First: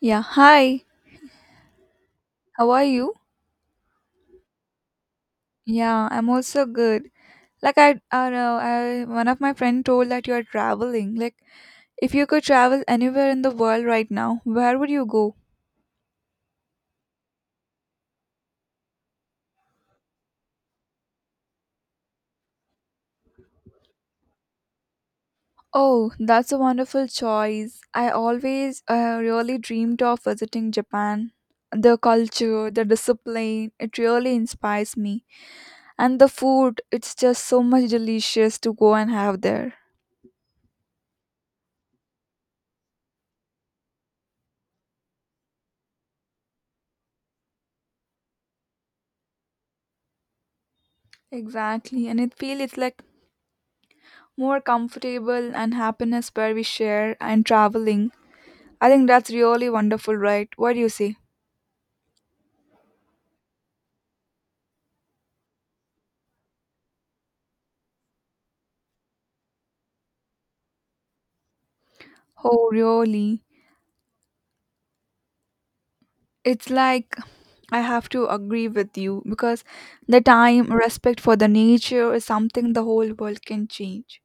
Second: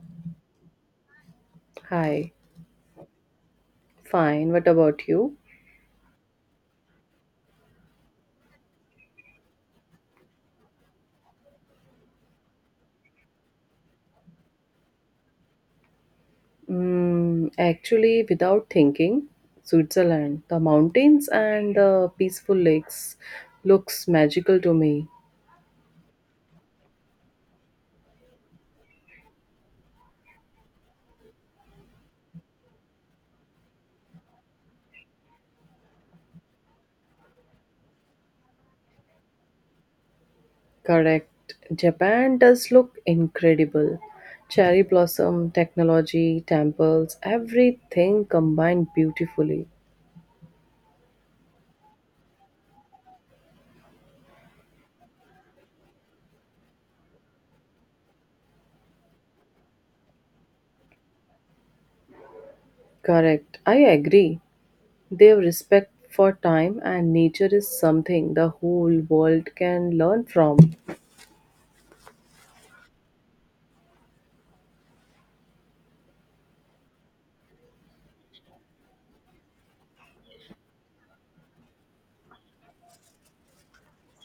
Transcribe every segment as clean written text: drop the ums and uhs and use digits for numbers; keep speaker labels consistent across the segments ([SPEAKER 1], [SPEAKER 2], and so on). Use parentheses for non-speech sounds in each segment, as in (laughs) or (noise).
[SPEAKER 1] Yeah, hi.
[SPEAKER 2] Hi,
[SPEAKER 1] How are you?
[SPEAKER 2] fine. What about you?
[SPEAKER 1] Yeah, I'm also good. Like I know, I one of my friend told that you are traveling. Like if you could travel anywhere in the world right now, where would you go?
[SPEAKER 2] Actually, without thinking, Switzerland, the mountains and the peaceful lakes looks magical to me.
[SPEAKER 1] Oh, that's a wonderful choice. I always really dreamed of visiting Japan. The culture, the discipline, it really inspires me. And the food, it's just so much delicious to go and have there.
[SPEAKER 2] Correct. Japan does look incredible. Cherry blossom, technology, temples, everything combined beautifully.
[SPEAKER 1] Exactly, and it feels it's like more comfortable and happiness where we share and traveling. I think that's really wonderful, right? What do you say?
[SPEAKER 2] Correct. I agree. Their respect for time and nature is something the whole world can learn from.
[SPEAKER 1] Oh, really? It's like I have to agree with you because the time, respect for the nature is something the whole world can change.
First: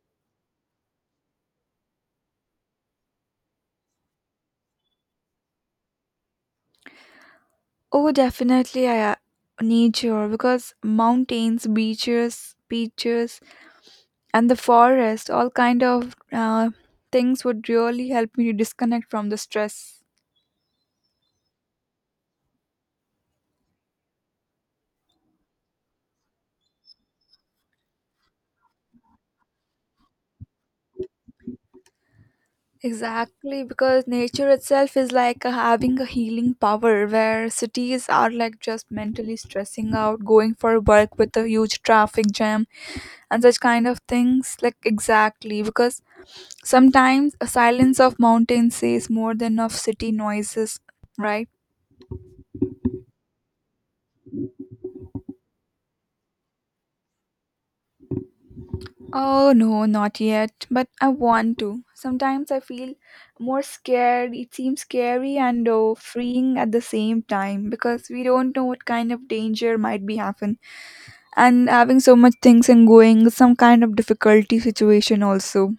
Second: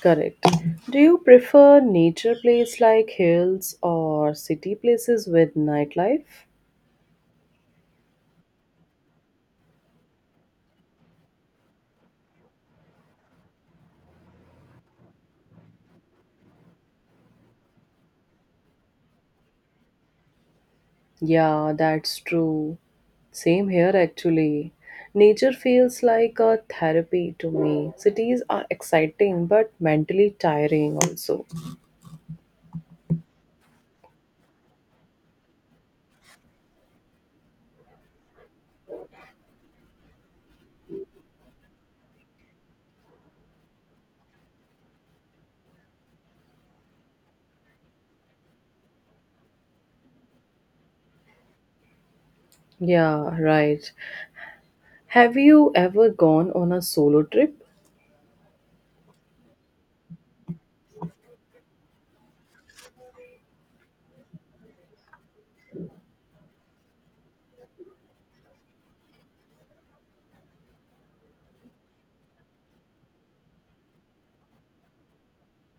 [SPEAKER 2] Correct. Do you prefer nature places like hills or city places with nightlife?
[SPEAKER 1] Oh, definitely, I nature because mountains, beaches, and the forest, all kind of things would really help me to disconnect from the stress.
[SPEAKER 2] Yeah, that's true. Same here actually. Nature feels like a therapy to me. Cities are exciting but mentally tiring also.
[SPEAKER 1] Exactly, because nature itself is like having a healing power where cities are like just mentally stressing out, going for work with a huge traffic jam and such kind of things. Like, exactly, because sometimes a silence of mountain says more than of city noises, right?
[SPEAKER 2] Yeah, right. Have you ever gone on a solo trip?
[SPEAKER 1] Oh no, not yet, but I want to. Sometimes I feel more scared. It seems scary and oh, freeing at the same time because we don't know what kind of danger might be happen. And having so much things and going, is some kind of difficulty situation also.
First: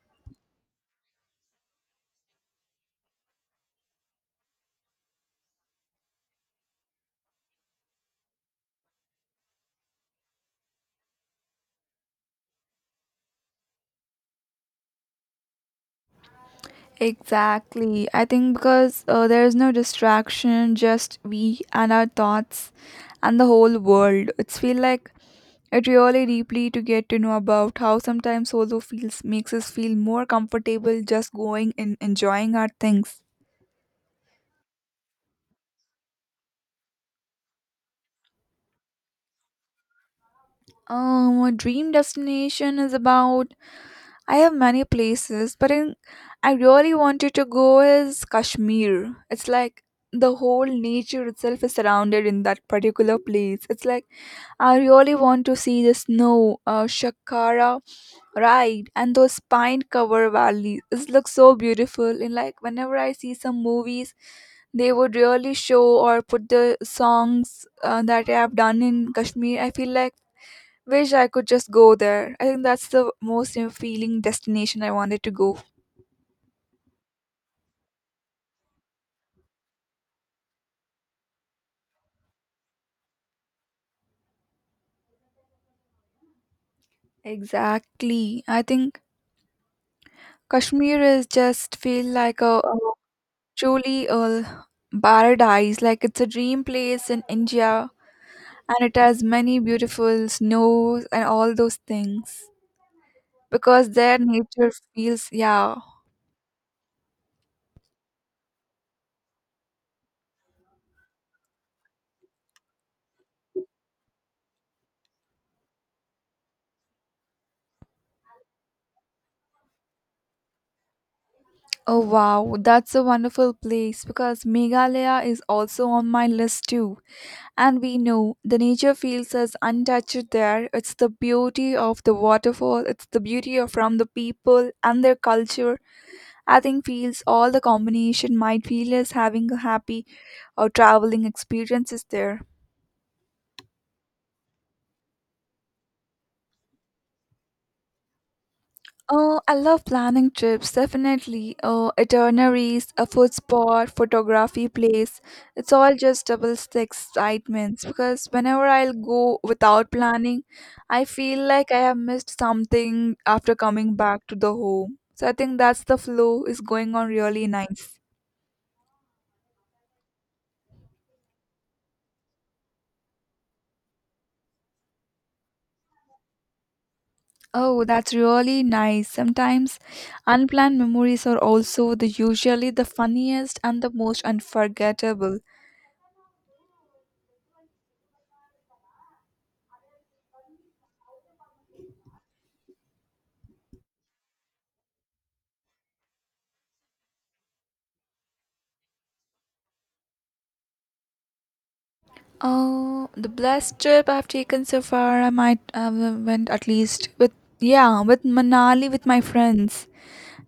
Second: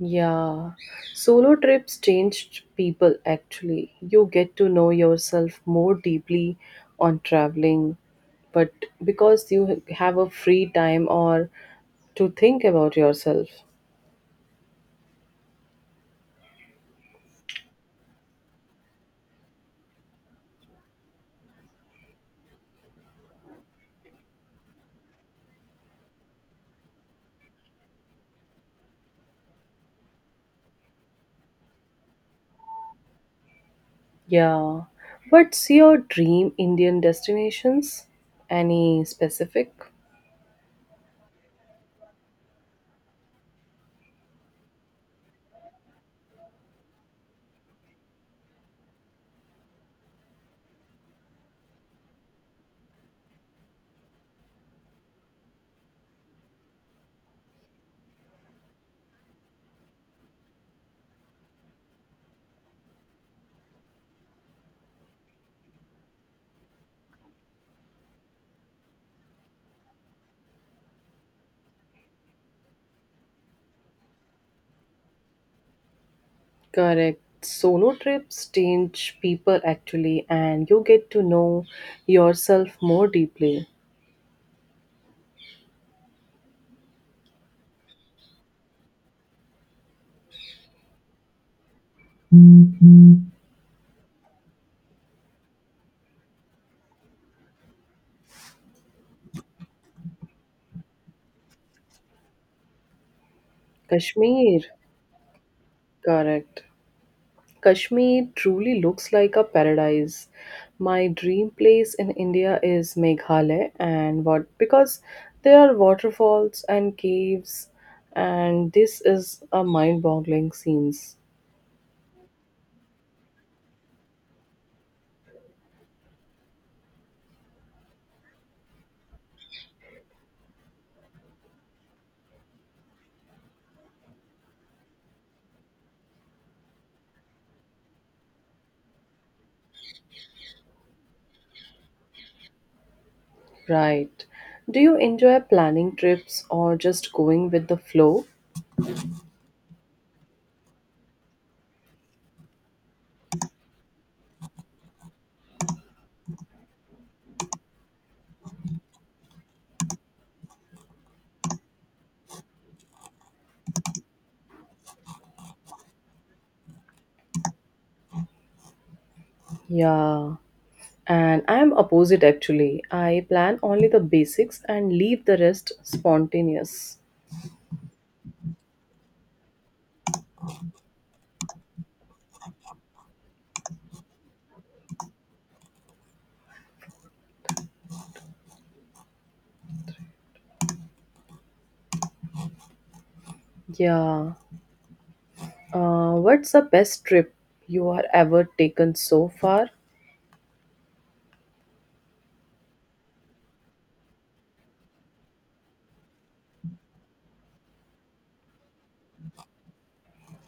[SPEAKER 2] Yeah, solo trips changed people actually. You get to know yourself more deeply on traveling, but because you have a free time or to think about yourself.
[SPEAKER 1] Exactly. I think because there is no distraction, just we and our thoughts and the whole world. It's feel like it really deeply to get to know about how sometimes solo feels makes us feel more comfortable just going and enjoying our things.
[SPEAKER 2] Yeah, what's your dream Indian destinations? Any specific?
[SPEAKER 1] A dream destination is about I have many places, but I really wanted to go is Kashmir. It's like the whole nature itself is surrounded in that particular place. It's like I really want to see the snow, Shakara ride, and those pine-covered valleys. It looks so beautiful. And like whenever I see some movies, they would really show or put the songs that I have done in Kashmir. I feel like wish I could just go there. I think that's the most feeling destination I wanted to go.
[SPEAKER 2] Correct. Solo trips change people actually, and you get to know yourself more deeply.
[SPEAKER 1] Exactly. I think Kashmir is just feel like a truly a paradise. Like it's a dream place in India, and it has many beautiful snows and all those things. Because their
[SPEAKER 2] Kashmir,
[SPEAKER 1] nature feels yeah.
[SPEAKER 2] correct. Kashmir truly looks like a paradise. My dream place in India is Meghalaya, and what because there are waterfalls and caves, and this is a mind-boggling scenes.
[SPEAKER 1] Oh wow, that's a wonderful place. Because Meghalaya is also on my list too. And we know the nature feels as untouched there. It's the beauty of the waterfall, it's the beauty of from the people and their culture. I think feels all the combination might feel as having a happy or traveling experiences there.
[SPEAKER 2] Right. Do you enjoy planning trips or just going with the flow?
[SPEAKER 1] Oh, I love planning trips, definitely. Oh, itineraries, a food spot, photography place. It's all just doubles the excitements because whenever I'll go without planning, I feel like I have missed something after coming back to the home. So I think that's the flow is going on really nice.
[SPEAKER 2] Yeah. And I'm opposite actually. I plan only the basics and leave the rest spontaneous.
[SPEAKER 1] Oh, that's really nice. Sometimes unplanned memories are also the usually the funniest and the most unforgettable.
[SPEAKER 2] Yeah. What's the best trip you are ever taken so far?
[SPEAKER 1] Oh, the best trip I've taken so far, I might have went at least with yeah, with Manali with my friends.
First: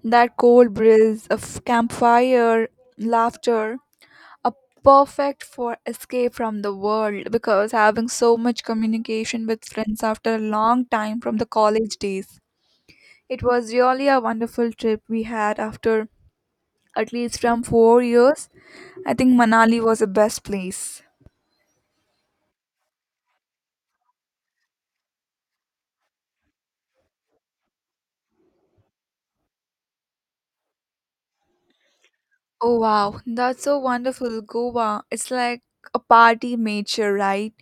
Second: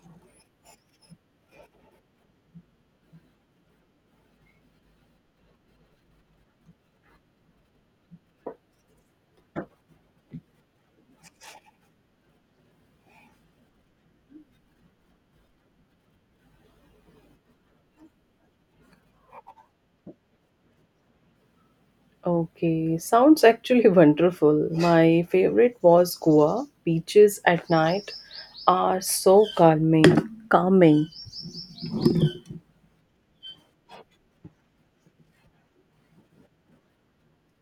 [SPEAKER 1] That cold breeze of campfire, laughter, a perfect for escape from the world because having so much communication with friends after a long time from the college days. It was really a wonderful trip we had after at least from 4 years. I think Manali was the best place.
[SPEAKER 2] Okay, sounds actually (laughs) wonderful. My favorite was Goa. Beaches at night are so calming.
[SPEAKER 1] Oh wow, that's so wonderful. Goa, it's like a party nature, right?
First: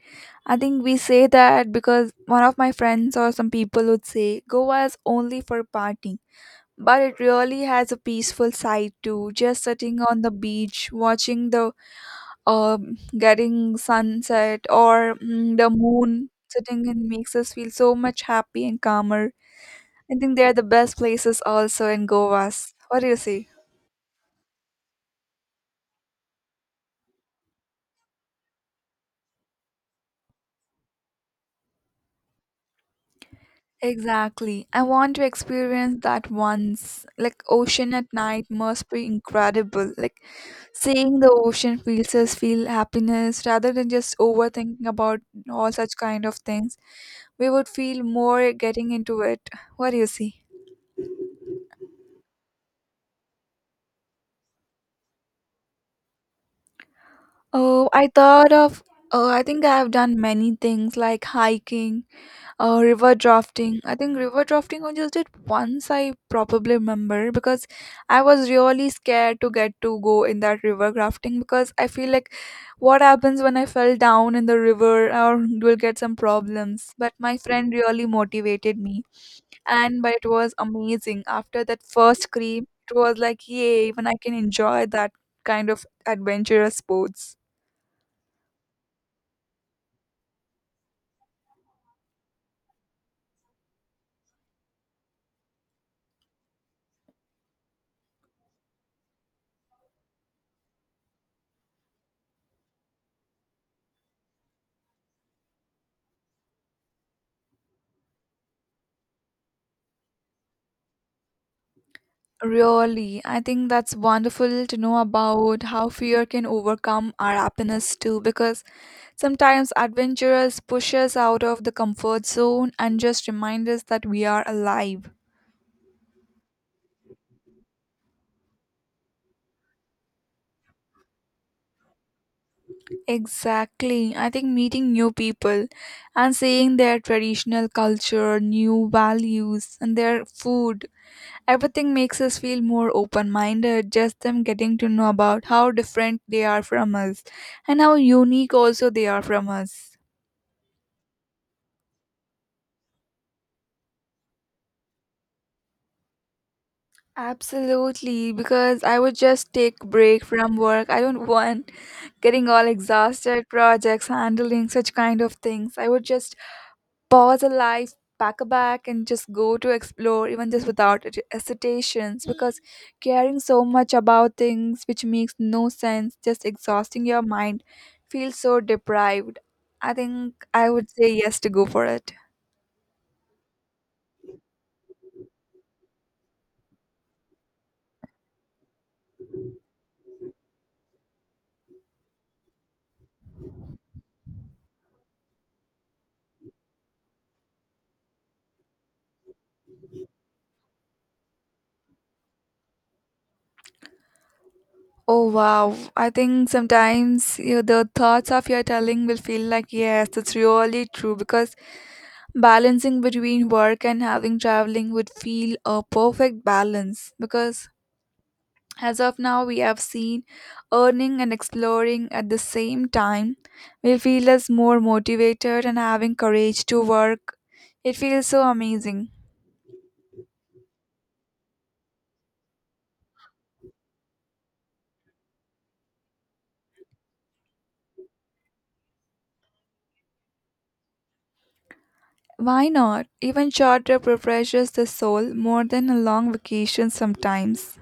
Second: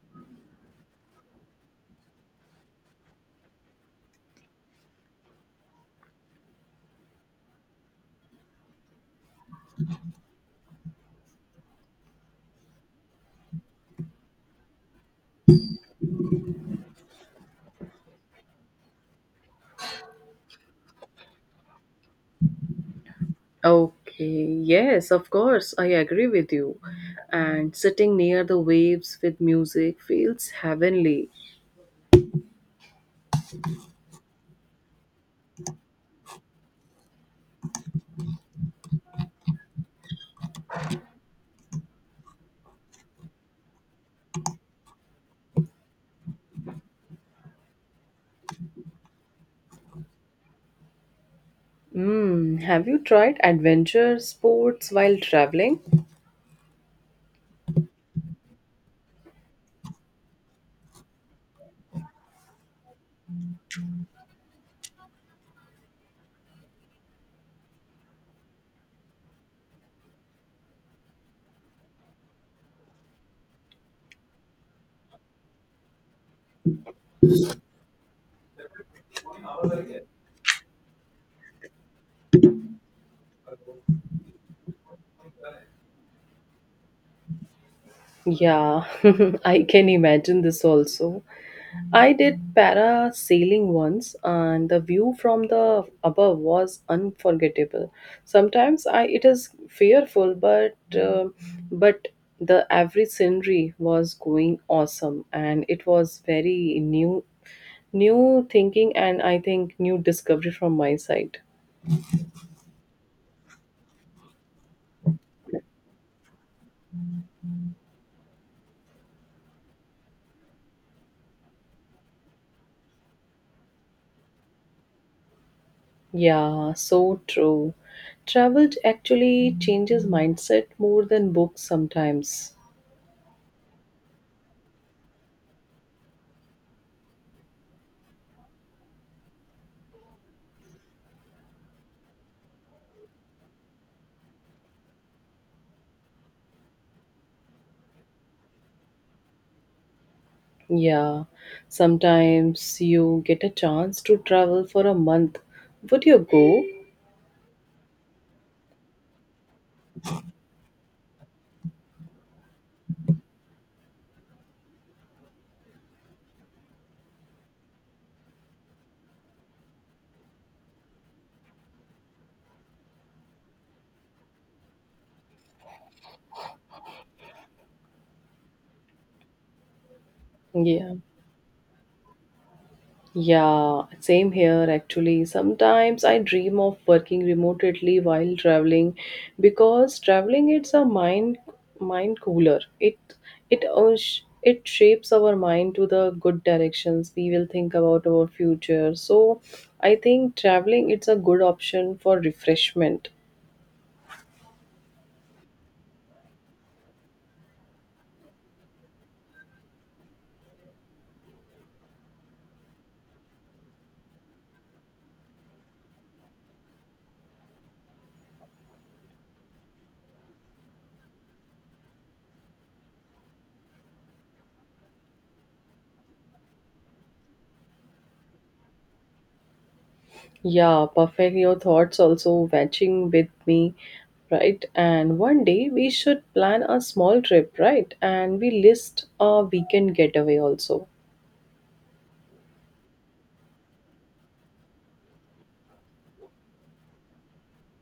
[SPEAKER 1] I think we say that because one of my friends or some people would say Goa is only for partying. But it really has a peaceful side too. Just sitting on the beach, watching the getting sunset or the moon sitting and makes us feel so much happy and calmer. I think they are the best places also in Goa's. What do you say?
[SPEAKER 2] Okay, yes, of course, I agree with you. And sitting near the waves with music feels heavenly.
[SPEAKER 1] Exactly. I want to experience that once. Like ocean at night must be incredible. Like seeing the ocean feels us feel happiness rather than just overthinking about all such kind of things. We would feel more getting into it. What do you see?
[SPEAKER 2] Have you tried adventure sports while traveling?
[SPEAKER 1] Oh, I thought of. Oh, I think I have done many things like hiking, river drafting. I think river drafting I just did once. I probably remember because I was really scared to get to go in that river drafting because I feel like what happens when I fell down in the river or will get some problems. But my friend really motivated me, and but it was amazing. After that first scream, it was like yay! Even I can enjoy that kind of adventurous sports.
[SPEAKER 2] Yeah, (laughs) I can imagine this also. I did parasailing once, and the view from the above was unforgettable. Sometimes I it is fearful, but but the average scenery was going awesome, and it was very new thinking, and I think new discovery from my side.
[SPEAKER 1] Really, I think that's wonderful to know about how fear can overcome our happiness too, because sometimes adventurers push us out of the comfort zone and just remind us that we are alive.
[SPEAKER 2] Yeah, so true. Travel actually changes mindset more than books sometimes.
[SPEAKER 1] Exactly. I think meeting new people and seeing their traditional culture, new values, and their food, everything makes us feel more open minded. Just them getting to know about how different they are from us and how unique also they are from us.
[SPEAKER 2] Yeah, sometimes you get a chance to travel for a month. Would you go?
[SPEAKER 1] Absolutely, because I would just take break from work. I don't want getting all exhausted projects, handling such kind of things. I would just pause a life, pack a bag, and just go to explore, even just without hesitations. Because caring so much about things which makes no sense, just exhausting your mind, feels so deprived. I think I would
[SPEAKER 2] Yeah.
[SPEAKER 1] say yes to go for it.
[SPEAKER 2] Yeah, same here actually. Sometimes I dream of working remotely while traveling because traveling it's a mind cooler. It shapes our mind to the good directions. We will think about our future. So I think traveling it's a good option for refreshment.
[SPEAKER 1] Oh wow, I think sometimes you, the thoughts of your telling will feel like, yes, that's really true because balancing between work and having traveling would feel a perfect balance because as of now we have seen earning and exploring at the same time will feel us more motivated and having courage to work. It feels so amazing.
[SPEAKER 2] Yeah, perfect. Your thoughts also matching with me, right? And one day we should plan a small trip, right? And we list a weekend getaway also.
[SPEAKER 1] Why not? Even short trip refreshes the soul more than a long vacation sometimes.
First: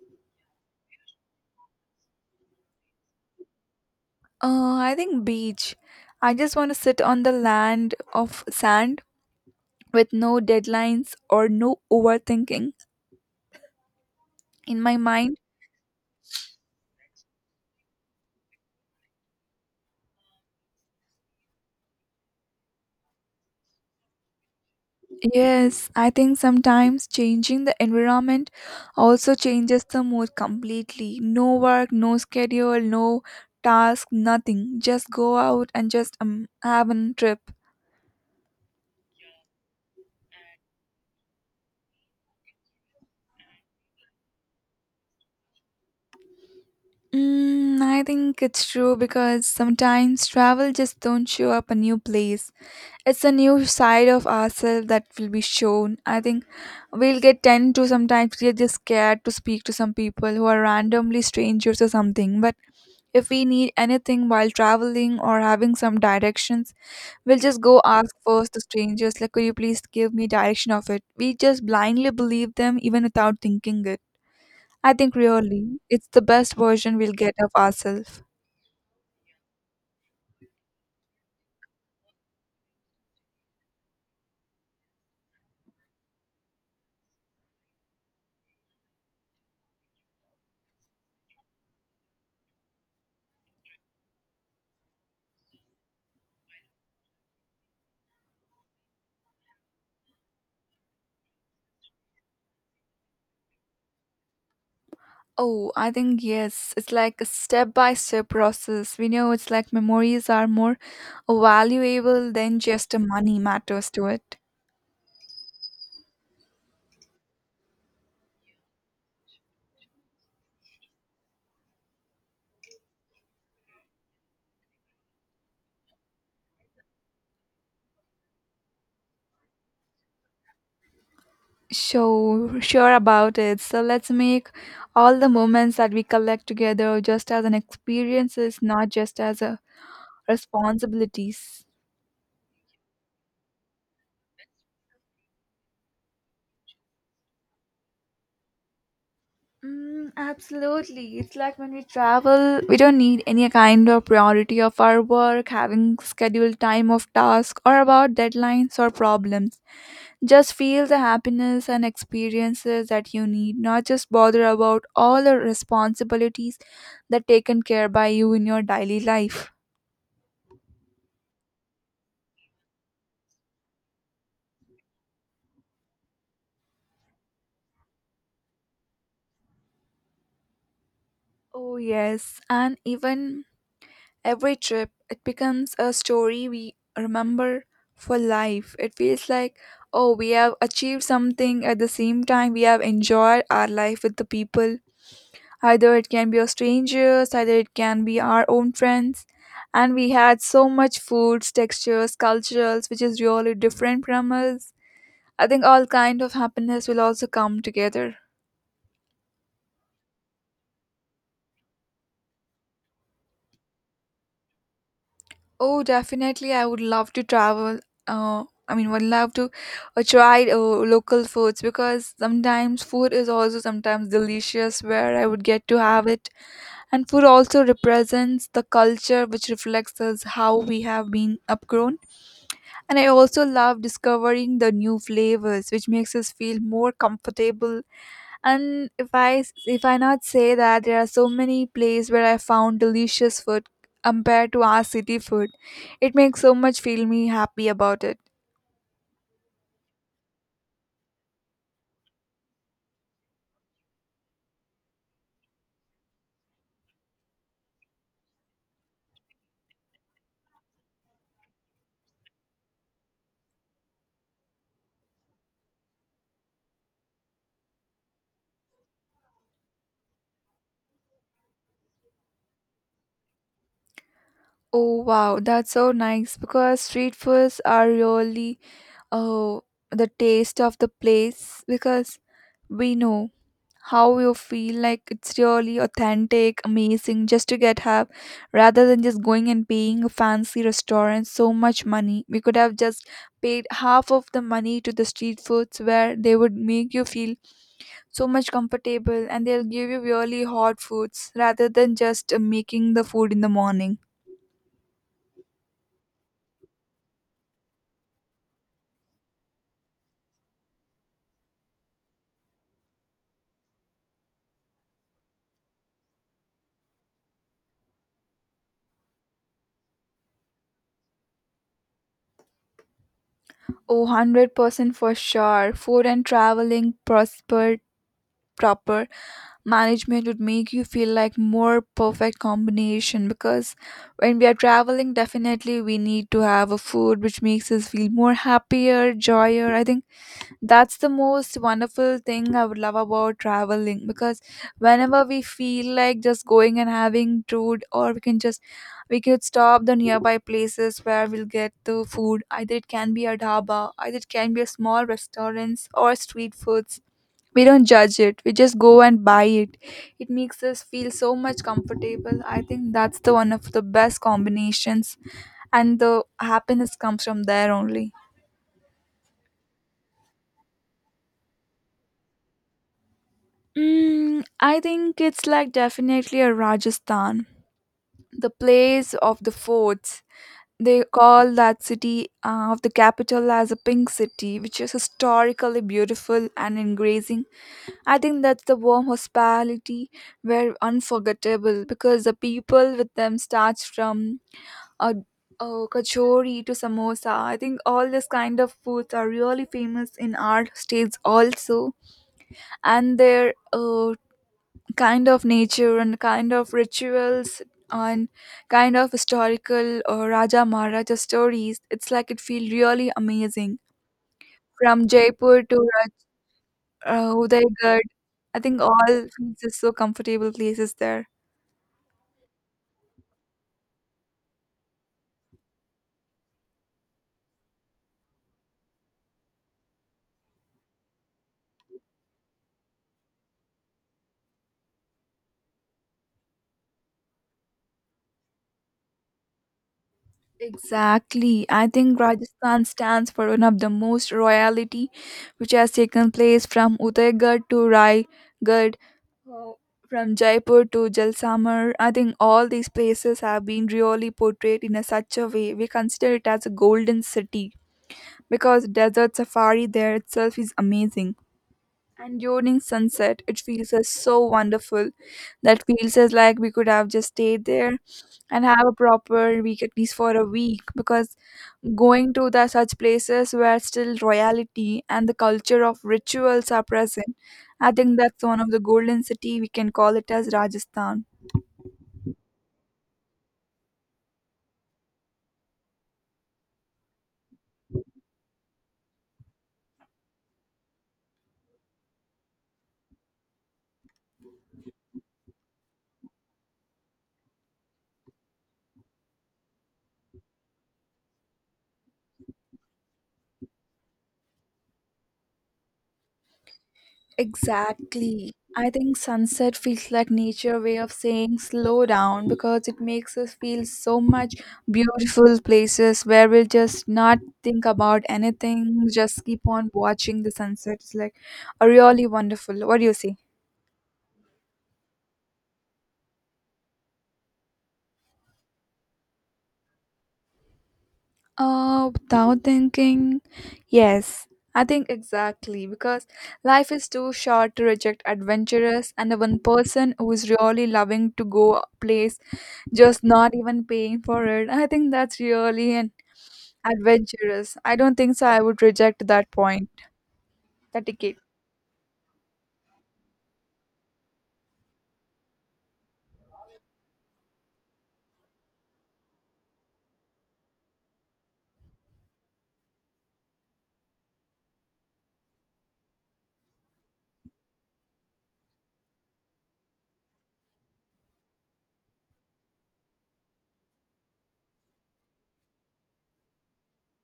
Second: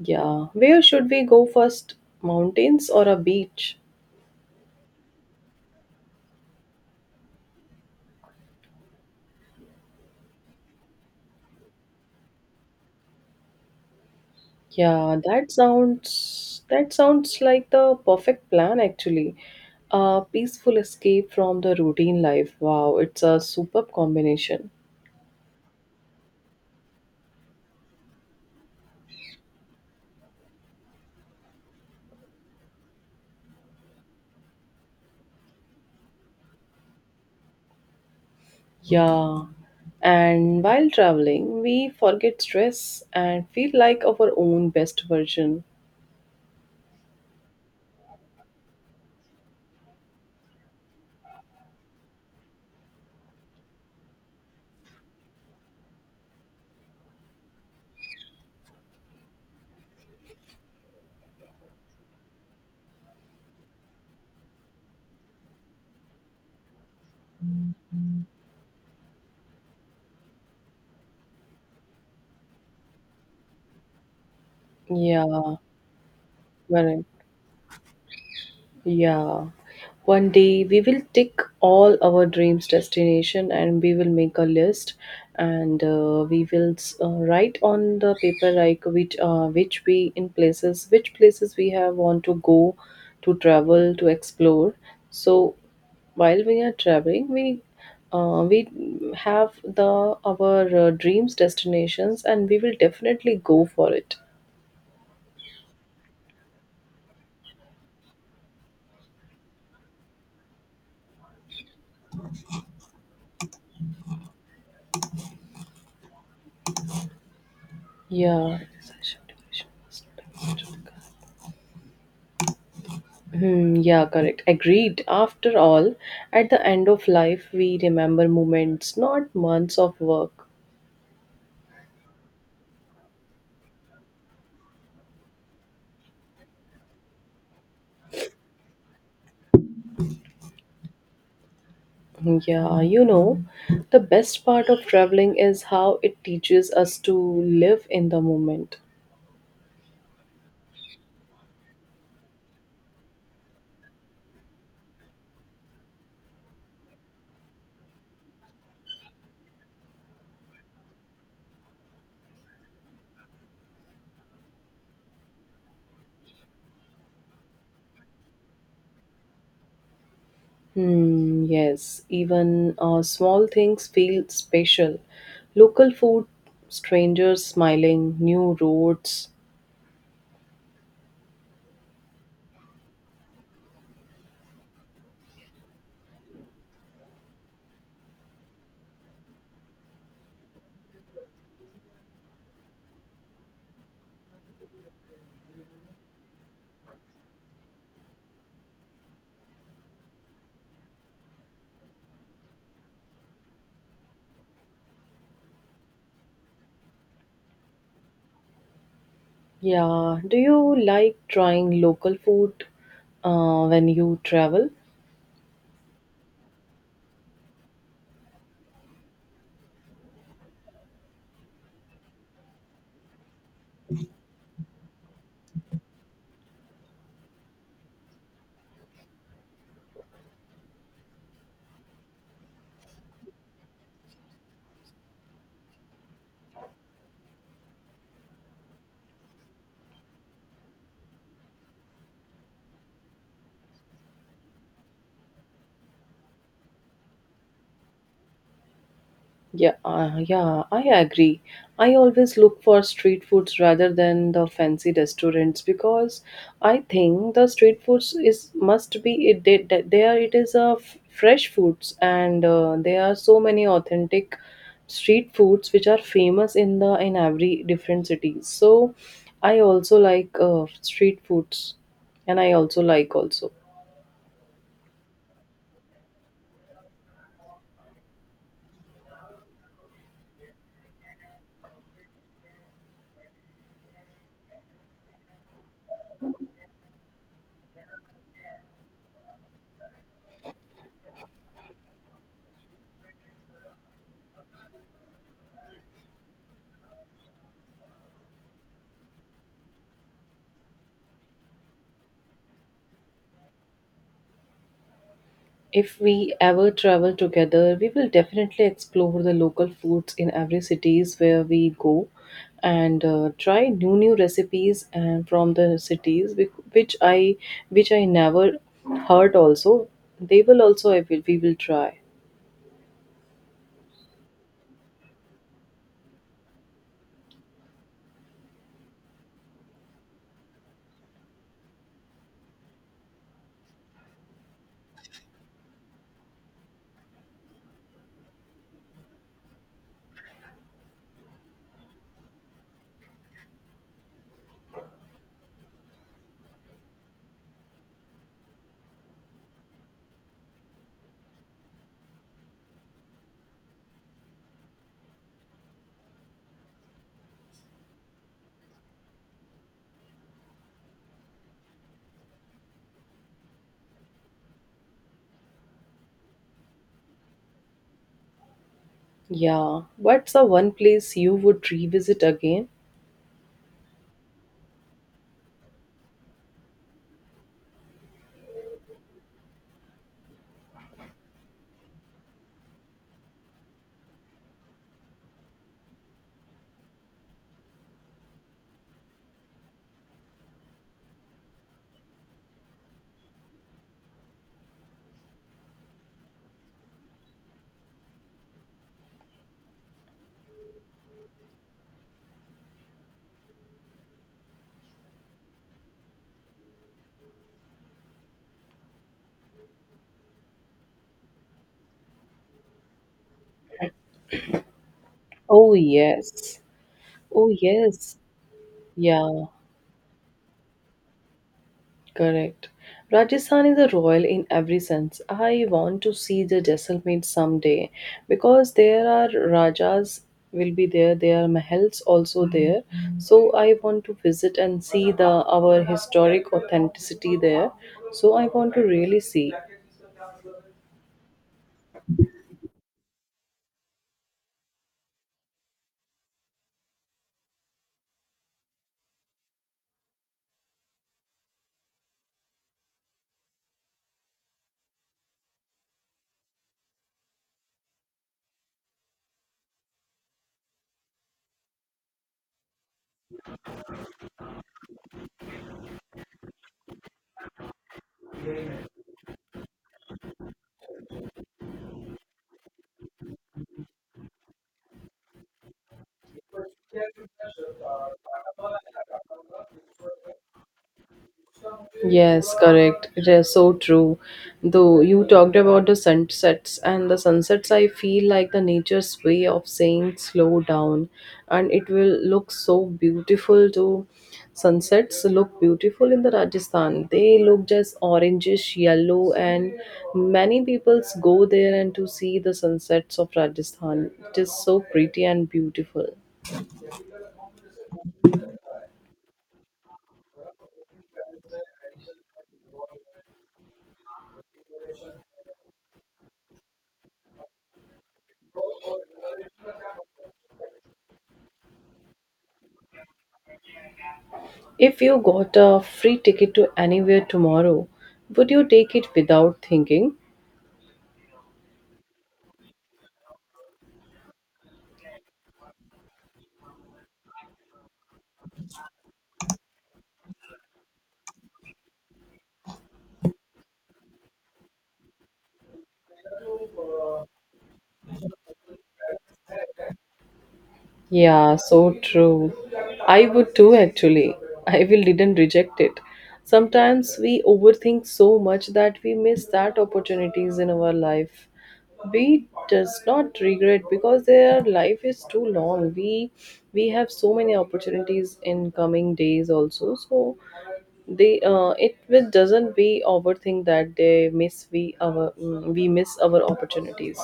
[SPEAKER 2] Yeah, where should we go first? Mountains or a beach?
[SPEAKER 1] I think beach. I just want to sit on the land of sand with no deadlines or no overthinking in my
[SPEAKER 2] Yeah,
[SPEAKER 1] mind.
[SPEAKER 2] that sounds like the perfect plan actually. A peaceful escape from the routine life. Wow, it's a superb combination.
[SPEAKER 1] Yes, I think sometimes changing the environment also changes the mood completely. No work, no schedule, no task, nothing. Just go out and just have a trip.
[SPEAKER 2] Yeah. And while traveling, we forget stress and feel like our own best version.
[SPEAKER 1] I think it's true because sometimes travel just don't show up a new place. It's a new side of ourselves that will be shown. I think we'll get tend to sometimes get just scared to speak to some people who are randomly strangers or something. But if we need anything while traveling or having some directions, we'll just go ask first the strangers, like, could you please give me direction of it? We just blindly believe them even without thinking it. I think
[SPEAKER 2] Yeah.
[SPEAKER 1] really it's the best version we'll
[SPEAKER 2] Correct.
[SPEAKER 1] get of ourselves.
[SPEAKER 2] Yeah. One day we will tick all our dreams destination and we will make a list and we will write on the paper like which we in places which places we have want to go to travel to explore so while we are traveling we have the our dreams destinations and we will definitely go for it
[SPEAKER 1] Oh, I think yes. It's like a step by step process. We know it's like memories are more valuable than just a money matters to it.
[SPEAKER 2] yeah. Hmm, yeah, correct. Agreed. After all, at the end of life, we remember moments, not months of work.
[SPEAKER 1] So sure about it. So let's make all the moments that we collect together just as an experiences, not just as a responsibilities.
[SPEAKER 2] Yeah, the best part of traveling is how it teaches us to live in the moment.
[SPEAKER 1] Mm, absolutely. It's like when we travel, we don't need any kind of priority of our work, having scheduled time of task, or about deadlines or problems. Just feel the happiness and experiences that you need, not just bother about all the responsibilities that taken care by you in your daily life.
[SPEAKER 2] Hmm, yes, even small things feel special. Local food, strangers smiling, new roads.
[SPEAKER 1] Oh yes, and even every trip it becomes a story we remember for life. It feels like, oh, we have achieved something at the same time we have enjoyed our life with the people. Either it can be our strangers, either it can be our own friends. And we had so much foods, textures, cultures, which is really different from us. I think all kind of happiness will also come together.
[SPEAKER 2] Yeah, do you like trying local food when you travel?
[SPEAKER 1] Oh, definitely, I would love to travel. I mean, would love to try local foods because sometimes food is also sometimes delicious where I would get to have it. And food also represents the culture which reflects us how we have been upgrown. And I also love discovering the new flavors, which makes us feel more comfortable. And if I not say that there are so many places where I found delicious food compared to our city food, it makes so much feel me happy about it.
[SPEAKER 2] Yeah, yeah, I agree. I always look for street foods rather than the fancy restaurants because I think the street foods is must be it there it is a fresh foods and there are so many authentic street foods which are famous in the in every different cities. So I also like street foods and I also like also.
[SPEAKER 1] Oh wow, that's so nice because street foods are really, oh, the taste of the place because we know how you feel like it's really authentic, amazing, just to get help rather than just going and paying a fancy restaurant so much money. We could have just paid half of the money to the street foods where they would make you feel so much comfortable, and they'll give you really hot foods rather than just making the food in the morning.
[SPEAKER 2] If we ever travel together, we will definitely explore the local foods in every cities where we go and try new recipes and from the cities which I which I never heard also. They will also I will, we will try.
[SPEAKER 1] Oh, 100% for sure. Food and traveling prospered proper management would make you feel like more perfect combination, because when we are traveling definitely we need to have a food which makes us feel more happier joyer, I think that's the most wonderful thing I would love about traveling. Because whenever we feel like just going and having food, or we can just we could stop the nearby places where we'll get the food. Either it can be a dhaba, either it can be a small restaurants or street foods. We don't judge it. We just go and buy it. It makes us feel so much comfortable. I think that's the one of the best combinations, and the happiness comes from there only.
[SPEAKER 2] Yeah. What's the one place you would revisit again?
[SPEAKER 1] Mm, I think it's like definitely a Rajasthan, the place of the forts. They call that city of the capital as a pink city, which is historically beautiful and engaging. I think that's the warm hospitality were unforgettable, because the people with them starts from a, a kachori to samosa. I think all this kind of foods are really famous in our states also, and their kind of nature and kind of rituals and kind of historical or Raja Maharaja stories. It's like it feels really amazing. From Jaipur
[SPEAKER 2] Oh
[SPEAKER 1] to
[SPEAKER 2] yes. Oh
[SPEAKER 1] Udaigad,
[SPEAKER 2] yes.
[SPEAKER 1] I think all
[SPEAKER 2] Yeah.
[SPEAKER 1] feels is so comfortable places there.
[SPEAKER 2] Correct. Rajasthan is a royal in every sense. I want to see the Jaisalmer someday because there are rajas will be there. There are mahals also there. So I want to visit and see the our historic authenticity there. So I want to really see.
[SPEAKER 1] Exactly. I think Rajasthan stands for one of the most royalty which has taken place from Udaigad to Raigad, uh, from Jaipur to Jalsamar. I think all these places have been really portrayed in a such a way. We consider it as a golden city, because desert safari there itself is amazing. And during sunset, it feels as so wonderful. That feels as like we could have just stayed there and have a proper week, at least for a week, because going to the such places where still royalty and the culture of rituals are present, I think that's one of the golden city we can call it as Rajasthan.
[SPEAKER 2] Yes, correct. It is so true. Though you talked about the sunsets, I feel like the nature's way of saying slow down, and it will look so beautiful too. Sunsets look beautiful in the Rajasthan. They look just orangish yellow, and many peoples go there and to see the sunsets of Rajasthan. It is so pretty and beautiful.
[SPEAKER 1] Exactly. I think sunset feels like nature way of saying slow down, because it makes us feel so much beautiful places where we'll just not think about anything, just keep on watching the sunset. It's like a really wonderful. What do you say?
[SPEAKER 2] If you got a free ticket to anywhere tomorrow, would you take it without thinking?
[SPEAKER 1] Without thinking, yes, I think exactly, because life is too short to reject adventurous and the one person who is really loving to go a place, just not even paying for it. I think that's really an adventurous. I don't think so. I would reject that point, that ticket.
[SPEAKER 2] Yeah, so true. I would too, actually. I will didn't reject it. Sometimes we overthink so much that we miss that opportunities in our life. We does not regret because their life is too long. We have so many opportunities in coming days also. So they it will doesn't be overthink that they miss we our mm, we miss our opportunities.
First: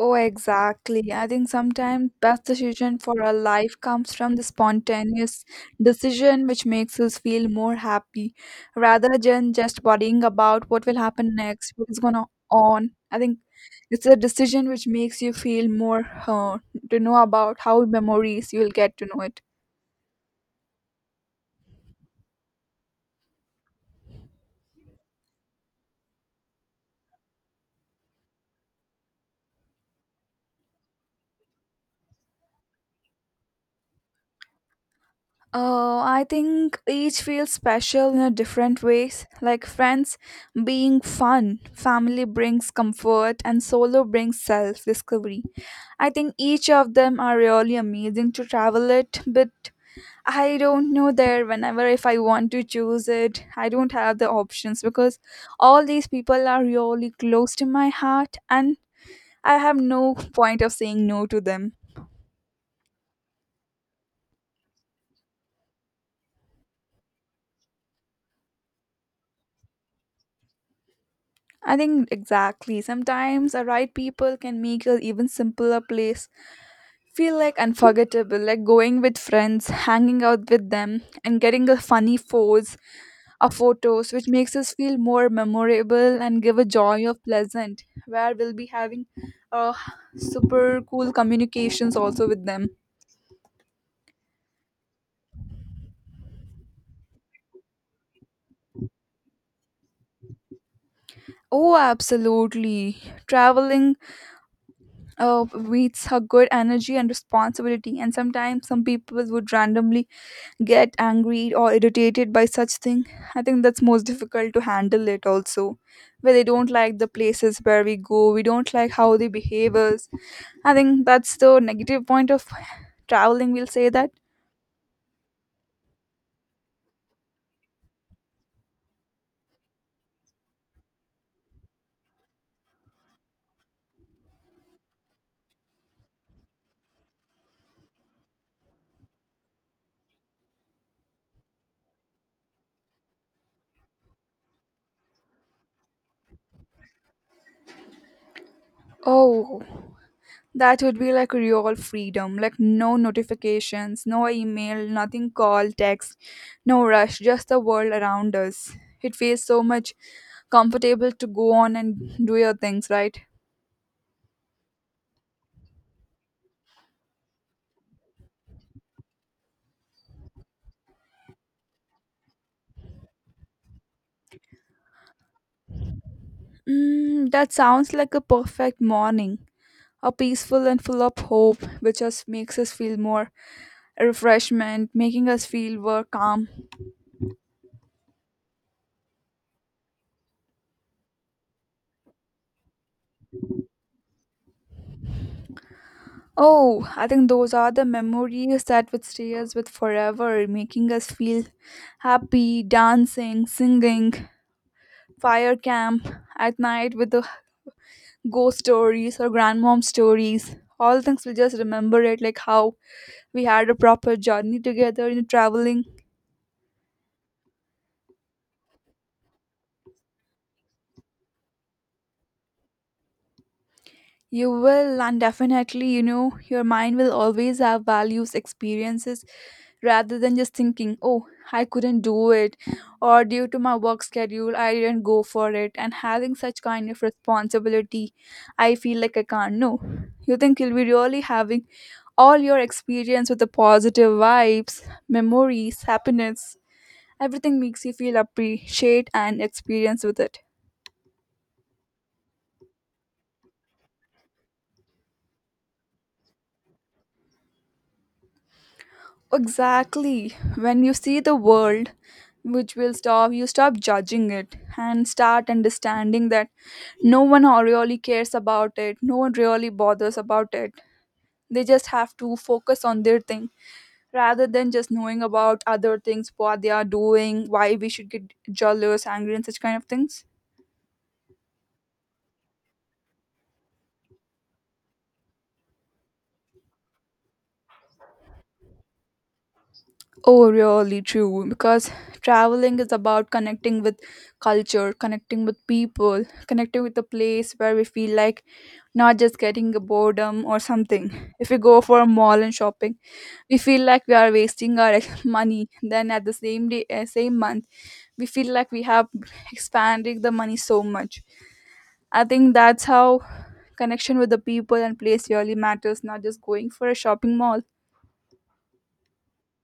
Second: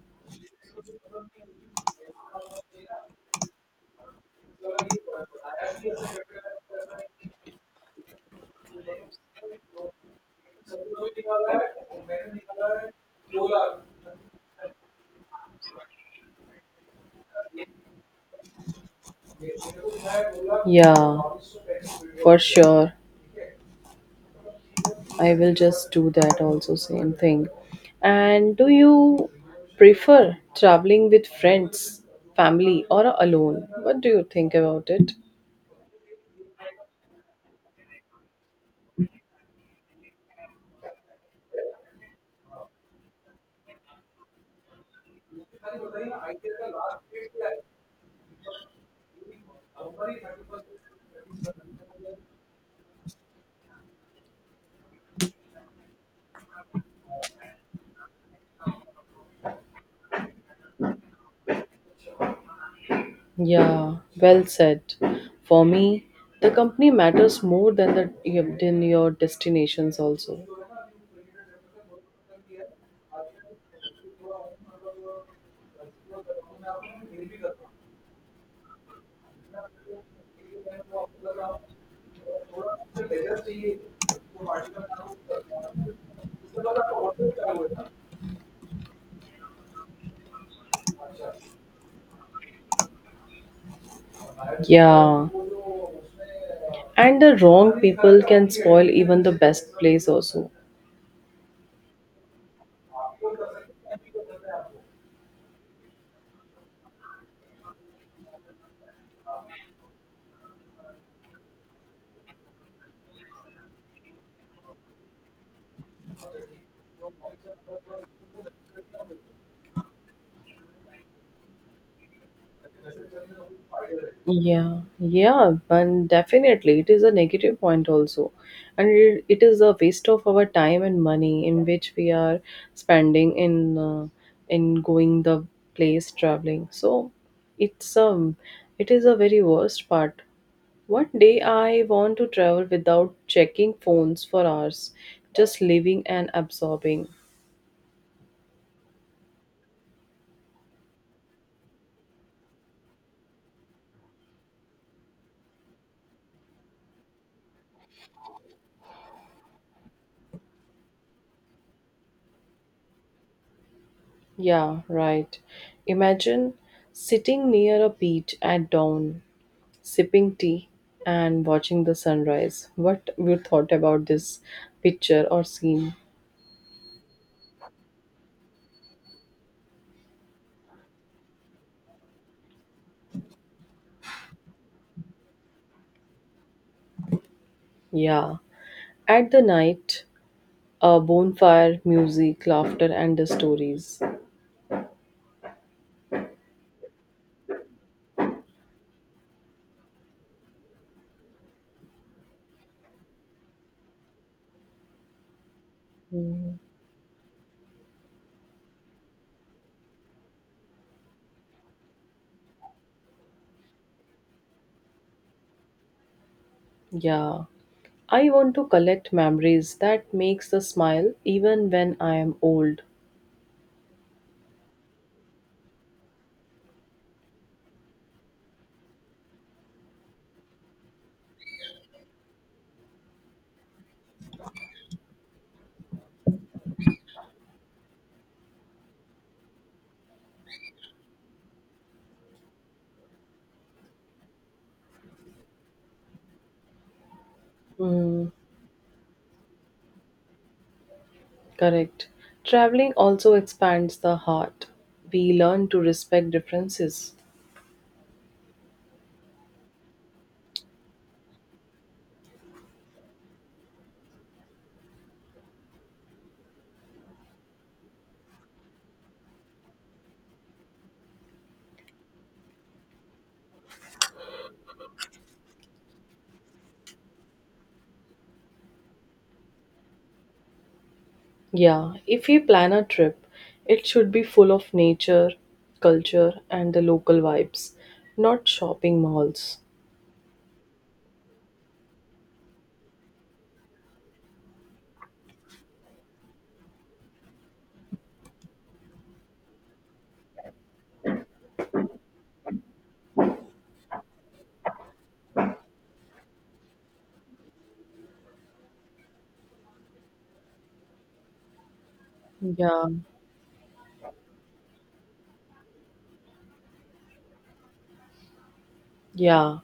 [SPEAKER 1] Oh, exactly. I think sometimes best decision for our life comes from the spontaneous decision which makes us feel more happy, rather than just worrying about what will happen next, what is gonna on. I think it's a decision which makes you feel more uh, to know about how memories you'll get to know it.
[SPEAKER 2] Yeah, for sure. I will just do that also, same thing. And do you prefer traveling with friends, family, or alone? What do you think about it?
[SPEAKER 1] Oh, I think each feels special in a different ways. Like friends being fun, family brings comfort, and solo brings self discovery. I think each of them are really amazing to travel it, but I don't know there whenever if I want to choose it, I don't have the options, because all these people are really close to my heart and I have no point of saying no to them.
[SPEAKER 2] Yeah, well said. For me, the company matters more than the than your destinations also.
[SPEAKER 1] I think exactly. Sometimes the right people can make an even simpler place feel like unforgettable, like going with friends, hanging out with them, and getting a funny pose or photos, which makes us feel more memorable and give a joy of pleasant, where we'll be having uh, super cool communications also with them.
[SPEAKER 2] Yeah, and the wrong people can spoil even the best place also.
[SPEAKER 1] Oh, absolutely. Traveling meets a good energy and responsibility, and sometimes some people would randomly get angry or irritated by such thing. I think that's most difficult to handle it also, where they don't like the places where we go, we don't like how they behave us. I think that's the negative point of traveling, we'll say that.
[SPEAKER 2] Yeah, yeah, and definitely it is a negative point also. And it is a waste of our time and money in which we are spending in in going the place traveling. So it's um it is a very worst part. One day I want to travel without checking phones for hours, just living and absorbing.
[SPEAKER 1] Oh, that would be like real freedom, like no notifications, no email, nothing, call, text, no rush, just the world around us. It feels so much comfortable to go on and do your things, right?
[SPEAKER 2] Yeah, right. Imagine sitting near a beach at dawn sipping tea and watching the sunrise. What you thought about this picture or scene?
[SPEAKER 1] Mm, that sounds like a perfect morning, a peaceful and full of hope, which us makes us feel more refreshment, making us feel more calm.
[SPEAKER 2] Yeah. At the night, a bonfire, music, laughter, and the stories.
[SPEAKER 1] Oh, I think those are the memories that would stay us with forever, making us feel happy, dancing, singing, fire camp at night with the ghost stories or grandmom stories. All things we just remember it like how we had a proper journey together in traveling.
[SPEAKER 2] Yeah. I want to collect memories that makes the smile even when I am old.
[SPEAKER 1] You will, and definitely, you know, your mind will always have values, experiences, rather than just thinking, oh, I couldn't do it, or due to my work schedule, I didn't go for it. And having such kind of responsibility, I feel like I can't. No, you think you'll be really having all your experience with the positive vibes, memories, happiness, everything makes you feel
[SPEAKER 2] Mm,
[SPEAKER 1] appreciate and experience with it.
[SPEAKER 2] Correct. Traveling also expands the heart. We learn to respect differences.
[SPEAKER 1] Exactly. When you see the world, which will stop, you stop judging it and start understanding that no one or really cares about it, no one really bothers about it. They just have to focus on their thing rather than just knowing about other things, what they are doing, why we should get jealous, angry, and such kind of things.
[SPEAKER 2] Yeah, if you plan a trip, it should be full of nature, culture, and the local vibes, not shopping malls.
[SPEAKER 1] Oh, really true. Because traveling is about connecting with culture, connecting with people, connecting with a place where we feel like not just getting a boredom or something. If we go for a mall and shopping, we feel like we are wasting our (laughs) money. Then at the same day, same month, we feel like we have expanded the money so much. I think that's
[SPEAKER 2] Yeah,
[SPEAKER 1] how connection with the people and place really matters. Not just going for a shopping mall.
[SPEAKER 2] yeah.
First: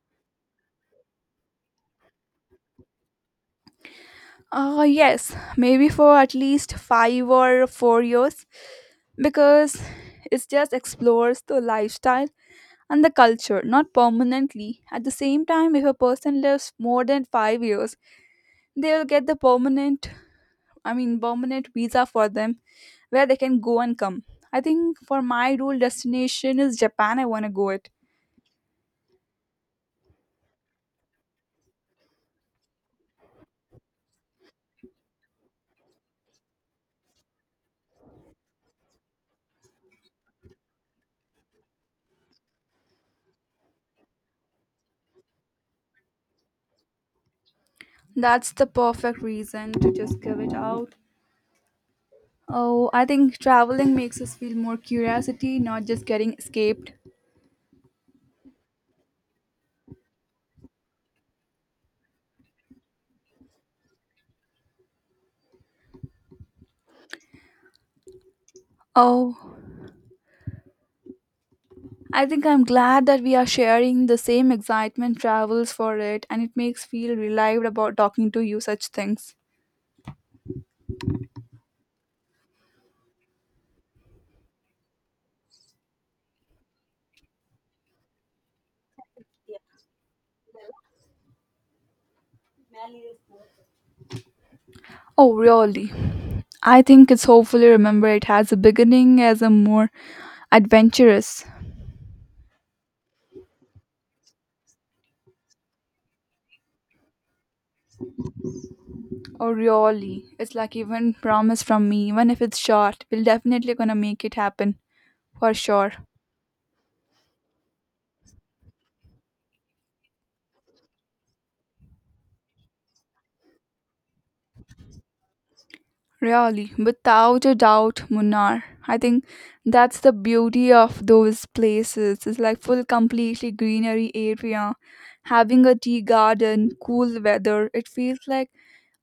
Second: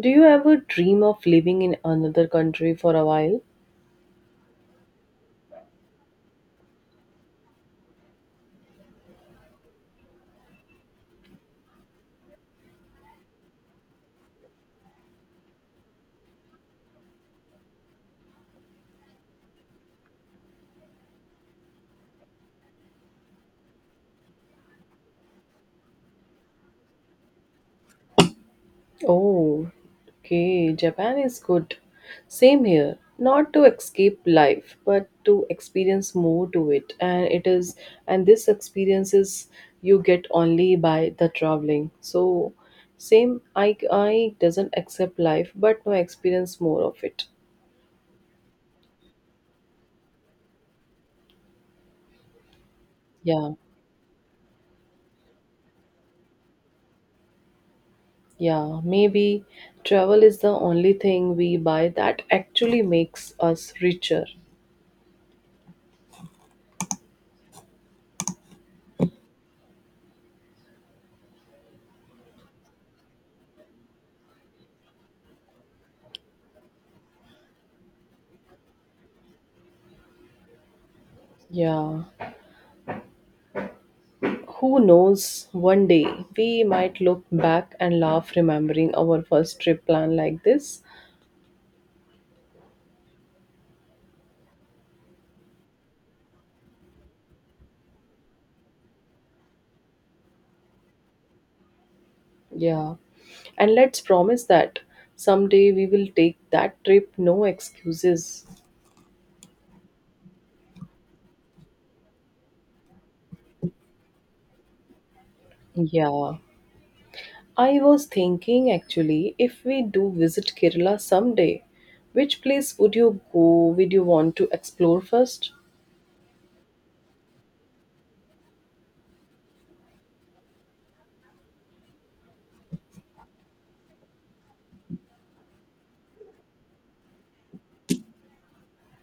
[SPEAKER 2] Do you ever dream of living in another country for a while?
[SPEAKER 1] Yes, maybe for at least 5 or 4 years, because it just explores the lifestyle and the culture, not permanently. At the same time, if a person lives more than 5 years, they will get the permanent, I mean, permanent visa for them where they can go and come. I think for my rule destination is Japan, I want to go it.
[SPEAKER 2] Oh, okay. Japan is good. Same here. Not to escape life, but to experience more to it. And this experiences you get only by the traveling. So, same. I doesn't accept life, but no experience more of it.
[SPEAKER 1] That's the perfect reason to just give it out. Oh, I think
[SPEAKER 2] Yeah,
[SPEAKER 1] traveling makes us feel more curiosity, not just getting escaped.
[SPEAKER 2] yeah. Maybe travel is the only thing we buy that actually makes us richer.
[SPEAKER 1] Oh, I think I'm glad that we are sharing the same excitement travels for it, and it makes feel relieved about talking to you such things.
[SPEAKER 2] Yeah. Who knows, one day we might look back and laugh remembering our first trip plan like this.
[SPEAKER 1] Oh, really? I think it's hopefully remember it has a beginning as a more adventurous.
[SPEAKER 2] Yeah. And let's promise that someday we will take that trip, no excuses.
[SPEAKER 1] Oh, really? It's like even promise from me, even if it's short, we'll definitely gonna make it happen for sure.
[SPEAKER 2] Yeah. I was thinking actually if we do visit Kerala someday, which place would you go? Would you want to explore first?
[SPEAKER 1] Really, without a doubt, Munnar. I think that's the beauty of those places. It's like full, completely greenery area. Having a tea garden, cool weather, it feels like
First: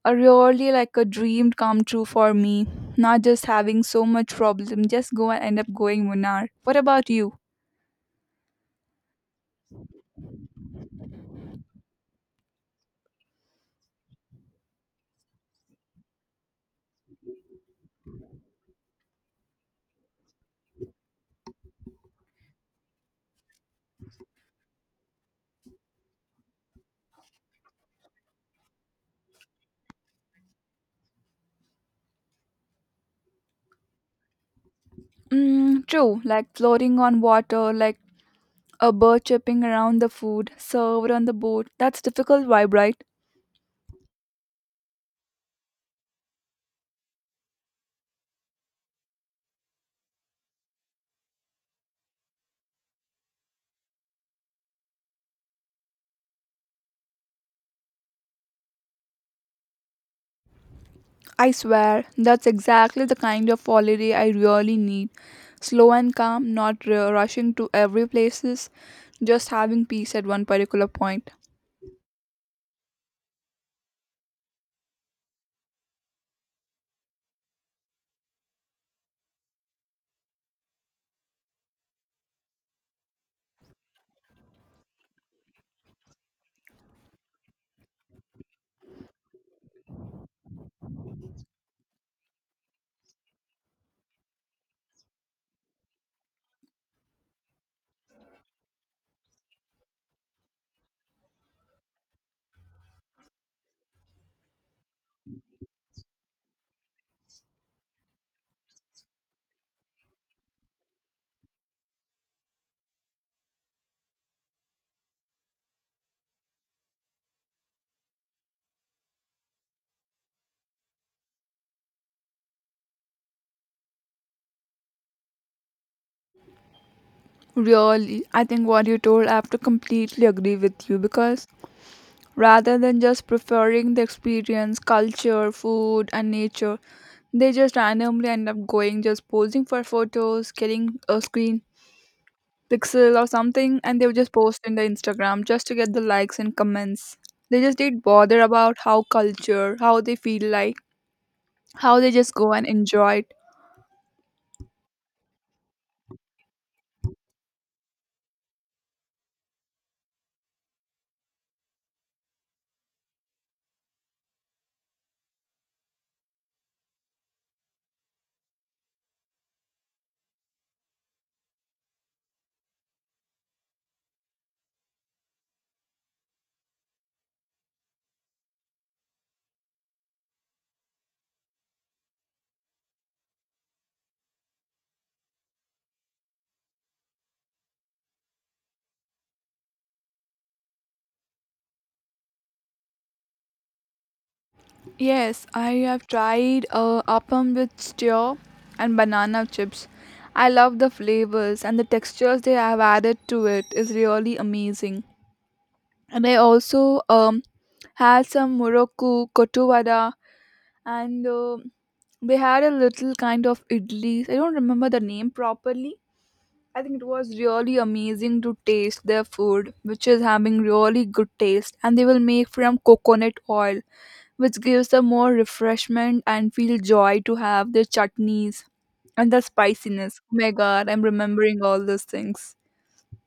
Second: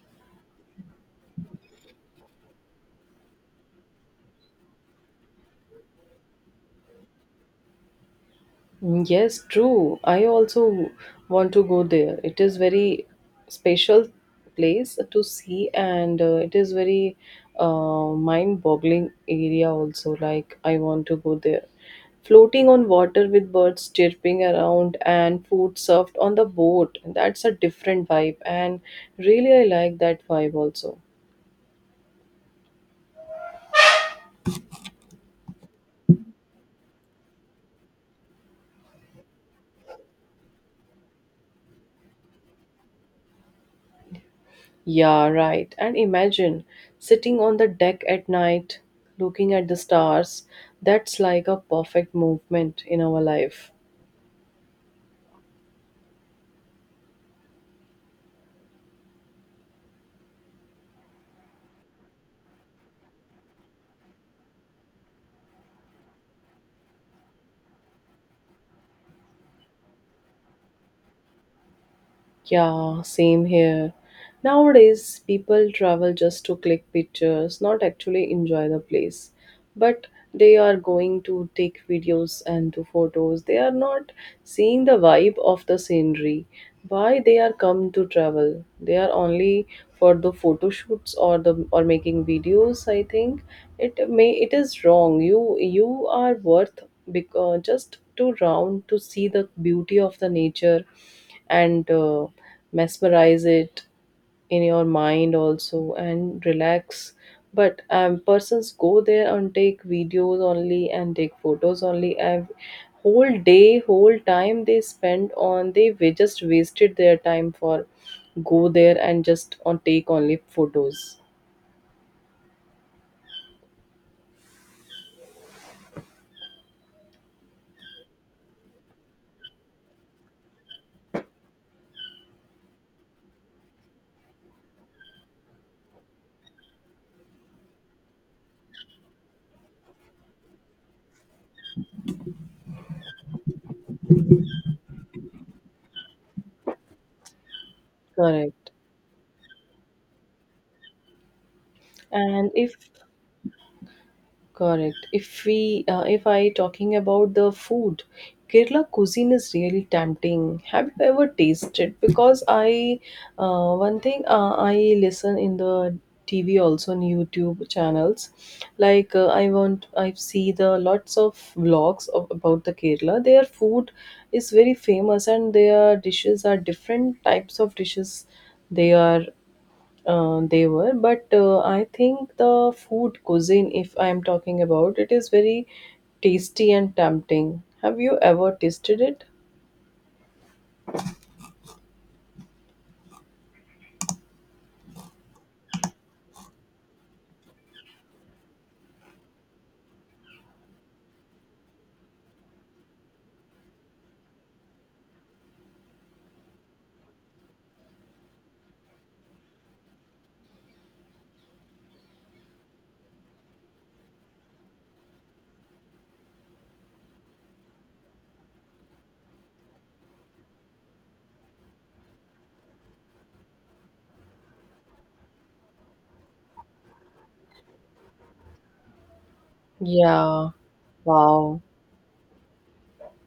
[SPEAKER 1] a really like a dream come true for me. Not just having so much problem, just go and end up going Munnar. What about you?
[SPEAKER 2] Yes, true. I also want to go there. It is very special place to see, and it is very mind-boggling area also. Like I want to go there. Floating on water with birds chirping around and food served on the boat. That's a different vibe, and really I like that vibe also.
[SPEAKER 1] Mm, true, like floating on water, like a bird chirping around the food served on the boat. That's difficult vibe, right?
[SPEAKER 2] Yeah, right. And imagine sitting on the deck at night, looking at the stars. That's like a perfect movement in our life.
[SPEAKER 1] I swear, that's exactly the kind of holiday I really need. Slow and calm, not rushing to every places, just having peace at one particular point.
[SPEAKER 2] Yeah, same here. Nowadays, people travel just to click pictures, not actually enjoy the place. But they are going to take videos and do photos. They are not seeing the vibe of the scenery. Why they are come to travel? They are only for the photo shoots or the or making videos. I think it is wrong. You are worth because just to round to see the beauty of the nature and mesmerize it in your mind also and relax but persons go there and take videos only and take photos only and whole day whole time they spend on they we just wasted their time for go there and just on take only photos
[SPEAKER 1] Really, I think what you told, I have to completely agree with you, because rather than just preferring the experience, culture, food, and nature, they just randomly end up going, just posing for photos, getting a screen pixel or something, and they would just post in the Instagram just to get the likes and comments. They just didn't bother
[SPEAKER 2] correct
[SPEAKER 1] about how culture, how they feel like, how they just
[SPEAKER 2] and
[SPEAKER 1] go and
[SPEAKER 2] if
[SPEAKER 1] enjoy it.
[SPEAKER 2] Correct. If we, if I talking about the food, Kerala cuisine is really tempting. Have you ever tasted? Because one thing I listen in the TV also on YouTube channels, like I see the lots of vlogs of about the Kerala. Their food is very famous and their dishes are different types of dishes. They are they were, but I think the food cuisine, if I am talking about, it is very tasty and tempting. Have you ever tasted it?
[SPEAKER 1] Yes, I have tried appam with stew and banana chips. I love the flavors and the textures they have added to it is really amazing. And I also had some Morocco kotu vada and they had a little kind of idlis. I don't remember the name properly, I think it was really amazing to taste their food, which is having really good taste, and they will make from coconut oil, which gives them more refreshment and feel joy to have their chutneys and the spiciness. Oh my
[SPEAKER 2] Yeah.
[SPEAKER 1] god, I'm remembering
[SPEAKER 2] Wow.
[SPEAKER 1] all those things.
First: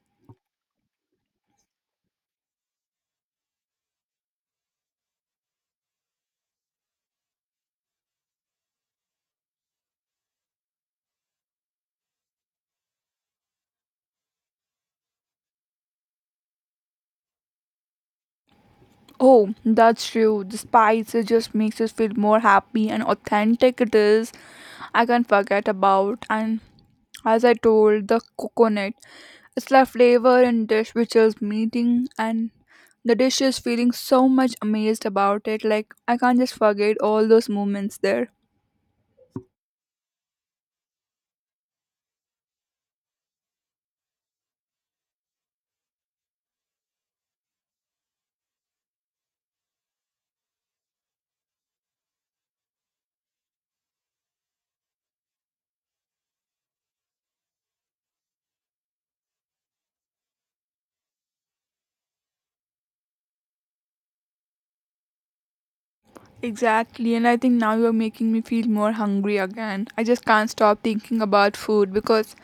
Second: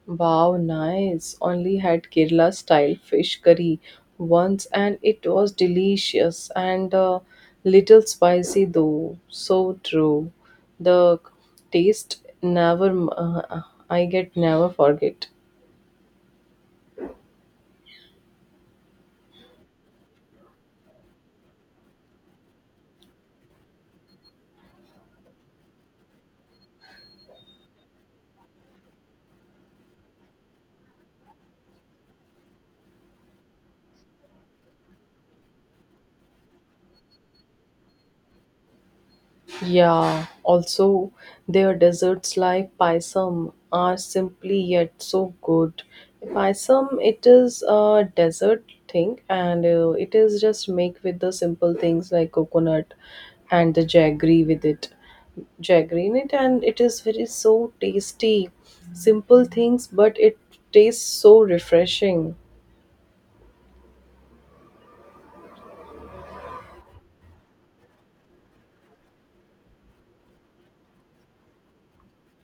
[SPEAKER 2] Wow, nice. Only had Kerala style fish curry once and it was delicious and little spicy though. So true. The taste never, I get never forget.
[SPEAKER 1] Oh, that's true. The spice it just makes us feel more happy and authentic it is. I can't forget about, and as I told the coconut. It's like flavor in dish which is meeting, and the dish is feeling so much amazed about it. Like I can't just forget all those moments there.
[SPEAKER 2] Yeah, also their desserts like paisam are simply yet so good. Paisam, it is a dessert thing and it is just make with the simple things like coconut and the jaggery with it. Jaggery in it and it is very so tasty. Simple things but it tastes so refreshing.
[SPEAKER 1] Exactly, and I think now you're making me feel more hungry again. I just can't stop thinking about food, because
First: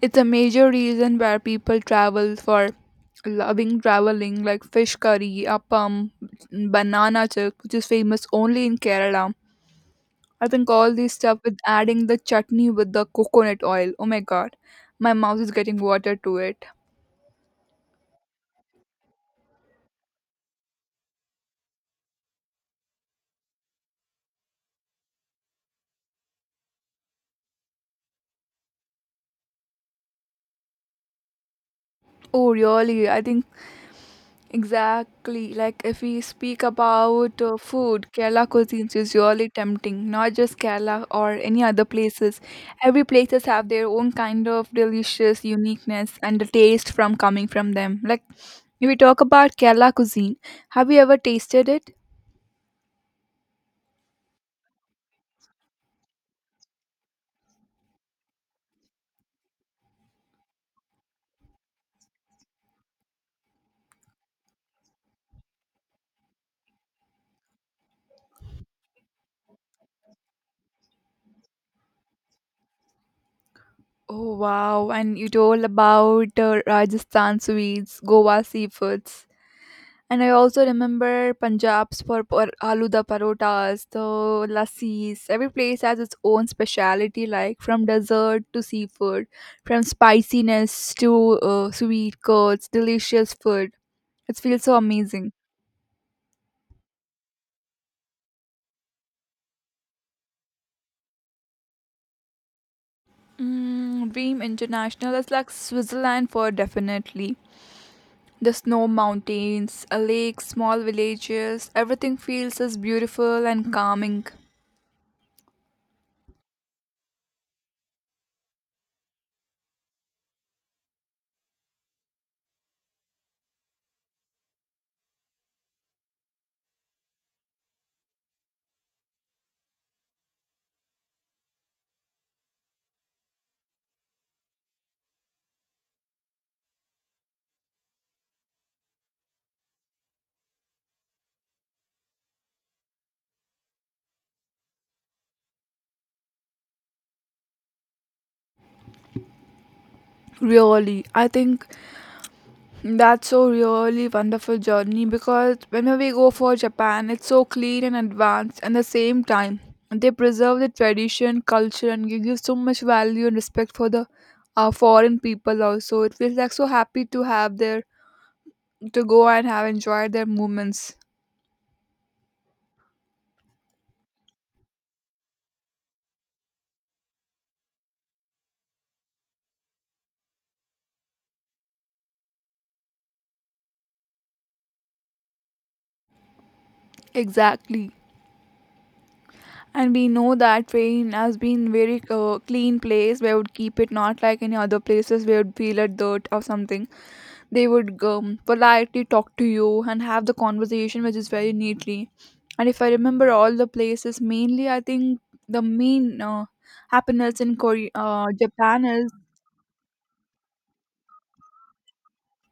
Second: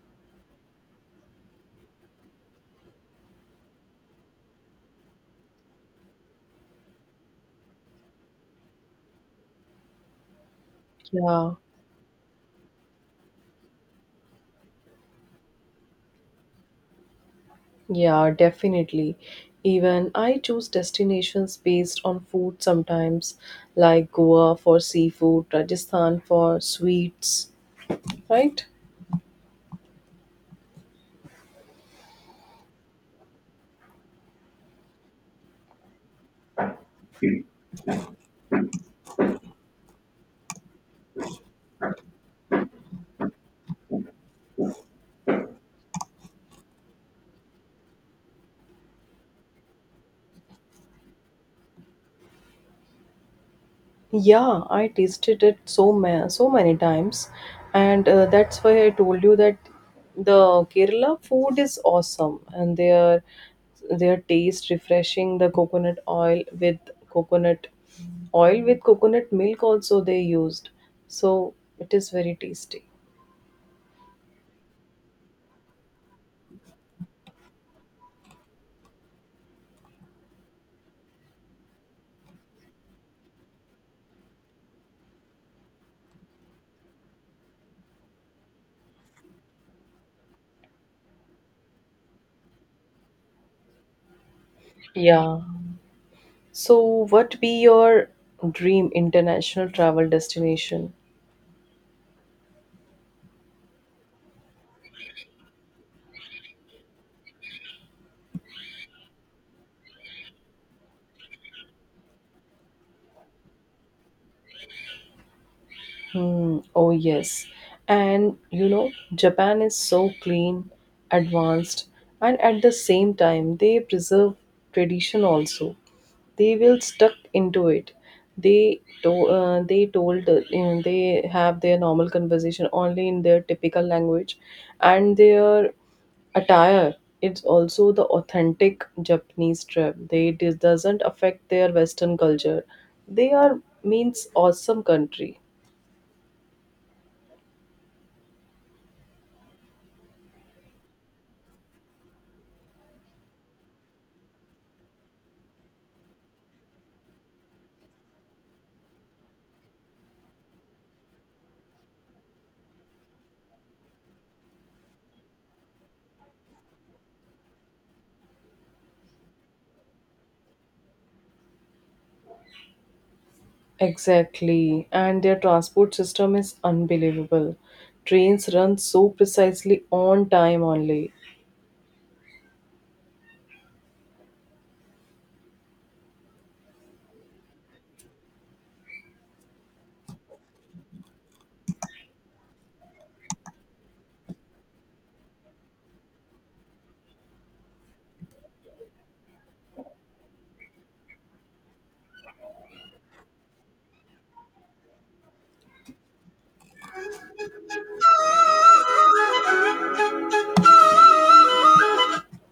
[SPEAKER 1] it's a major reason where people travel for loving traveling, like fish curry, appam, banana chick, which is famous only in Kerala. I think all this stuff
[SPEAKER 2] Yeah.
[SPEAKER 1] with adding the chutney with the coconut oil. Oh my god, my mouth is getting water to it.
[SPEAKER 2] Yeah, definitely. Even I choose destinations based on food sometimes, like Goa for seafood, Rajasthan for sweets, right?
[SPEAKER 1] Oh, really? I think exactly. Like if we speak about food, Kerala cuisines is really tempting. Not just Kerala or any other places. Every places have their own kind of delicious uniqueness and the taste from coming from them. Like if we talk about Kerala cuisine, have you ever tasted it?
[SPEAKER 2] Yeah, I tasted it so so many times, and that's why I told you that the Kerala food is awesome, and their taste refreshing. The coconut oil with coconut milk also they used, so it is very tasty.
[SPEAKER 1] Oh wow! And you told about Rajasthan sweets, Goa seafoods. And I also remember Punjab's for aloo da parotas, the lassis. Every place has its own speciality, like from dessert to seafood, from spiciness to sweet curds, delicious food. It feels so amazing.
[SPEAKER 2] Yeah. So, what be your dream international travel destination?
[SPEAKER 1] Mm, Dream International is like Switzerland for definitely. The snow mountains, a lake, small villages, everything feels as beautiful and calming.
[SPEAKER 2] Hmm. Oh, yes. And Japan is so clean, advanced, and at the same time, they preserve tradition also. They will stuck into it. They told they have their normal conversation only in their typical language, and their attire it's also the authentic Japanese trip. They it doesn't affect their western culture. They are means awesome country.
[SPEAKER 1] Really, I think that's so really wonderful journey, because whenever we go for Japan, it's so clean and advanced. And the same time, they preserve the tradition, culture, and give you so much value and respect for the foreign people. Also, it feels like so happy to have their to go and have enjoyed their moments.
[SPEAKER 2] Exactly, and their transport system is unbelievable. Trains run so precisely on time only.
[SPEAKER 1] Exactly, and we know that Spain has been very clean place where would keep it, not like any other places where would feel a dirt or something. They would politely talk to you and have the conversation which is very neatly, and if I remember all the places mainly, I think the main happiness in Korea, Japan is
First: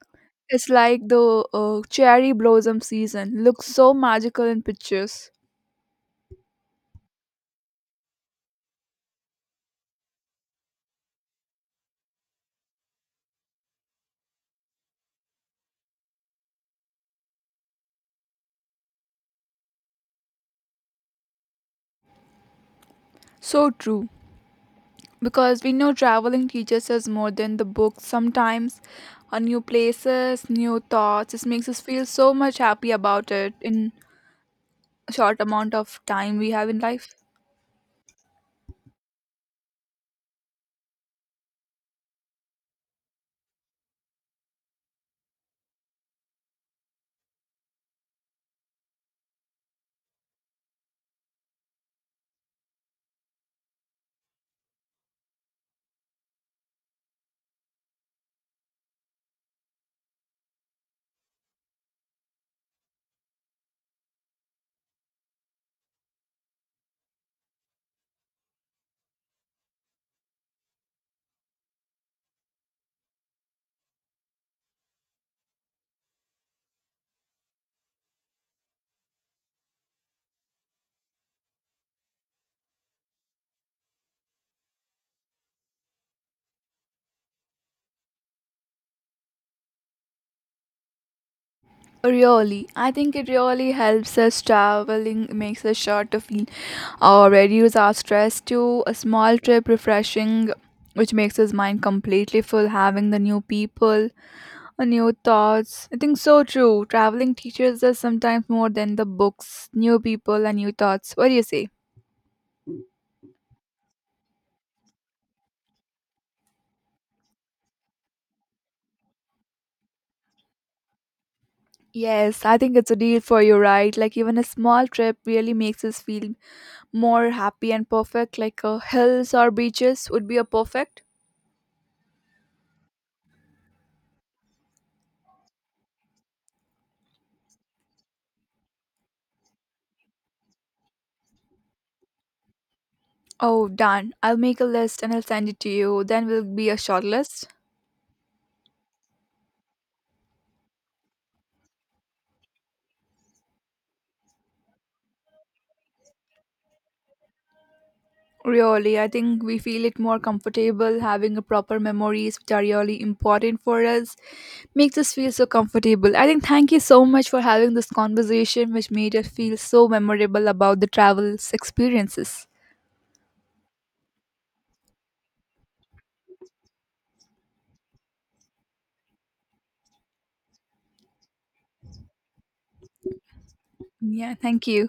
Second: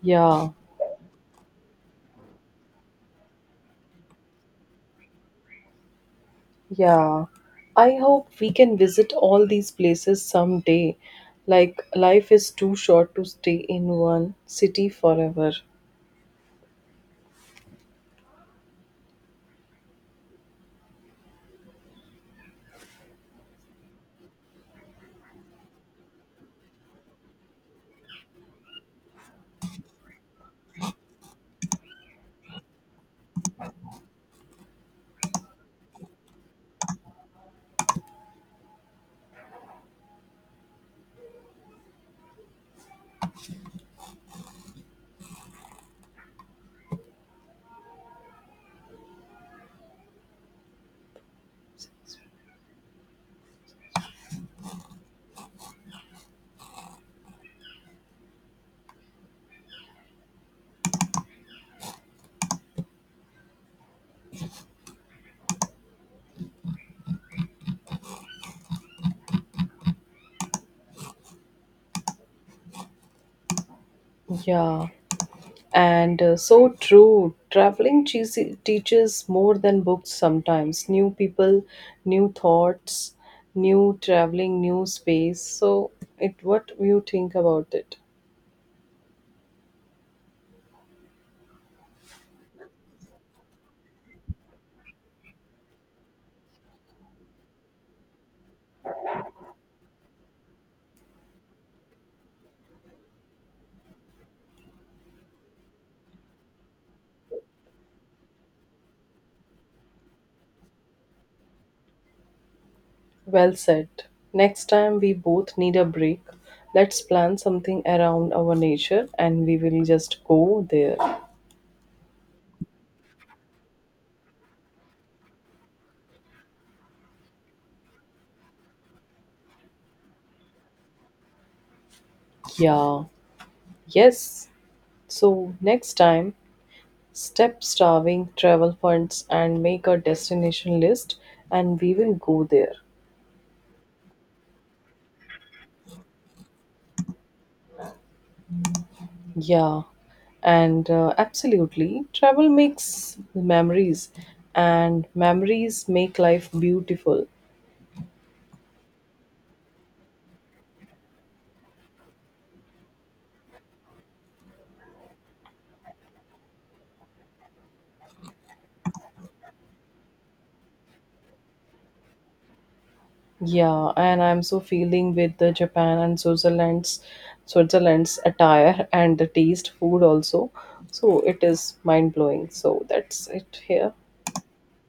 [SPEAKER 2] Yeah,
[SPEAKER 1] it's like the cherry blossom season looks so magical in pictures.
[SPEAKER 2] yeah. I hope we can visit all these places someday. Like, life is too short to stay in one city forever.
[SPEAKER 1] So true, because we know traveling teaches us more than the books sometimes. New places, new thoughts, it makes us feel so much happy about it in a short amount of time we have in life.
[SPEAKER 2] Yeah. And so true. Traveling teaches more than books sometimes. New people, new thoughts, new traveling, new space. So, what you think about it?
[SPEAKER 1] Really, I think it really helps us traveling, makes us sure to feel or reduce our stress to a small trip, refreshing, which makes his mind completely full, having the new people, new thoughts. I think so true. Traveling teaches us sometimes more than the books, new people, and new thoughts. What do you say?
[SPEAKER 2] Well said. Next time we both need a break. Let's plan something around our nature and we will just go there.
[SPEAKER 1] Yes, I think it's a deal for you, right? Like, even a small trip really makes us feel more happy and perfect, like hills or beaches would be a perfect.
[SPEAKER 2] Yeah. Yes. So next time, step starving travel funds and make a destination list and we will go there.
[SPEAKER 1] Oh, done. I'll make a list and I'll send it to you. Then will be a short list.
[SPEAKER 2] Yeah, and absolutely. Travel makes memories, and memories make life beautiful.
[SPEAKER 1] Really, I think we feel it more comfortable having a proper memories which are really important for us. Makes us feel so comfortable. I think thank you so much for having this conversation which made us feel so memorable about the travel experiences.
[SPEAKER 2] Yeah, and I'm so feeling with the Japan and Switzerland's attire and the taste food also. So it is mind blowing. So that's it here.
[SPEAKER 1] Yeah, thank you.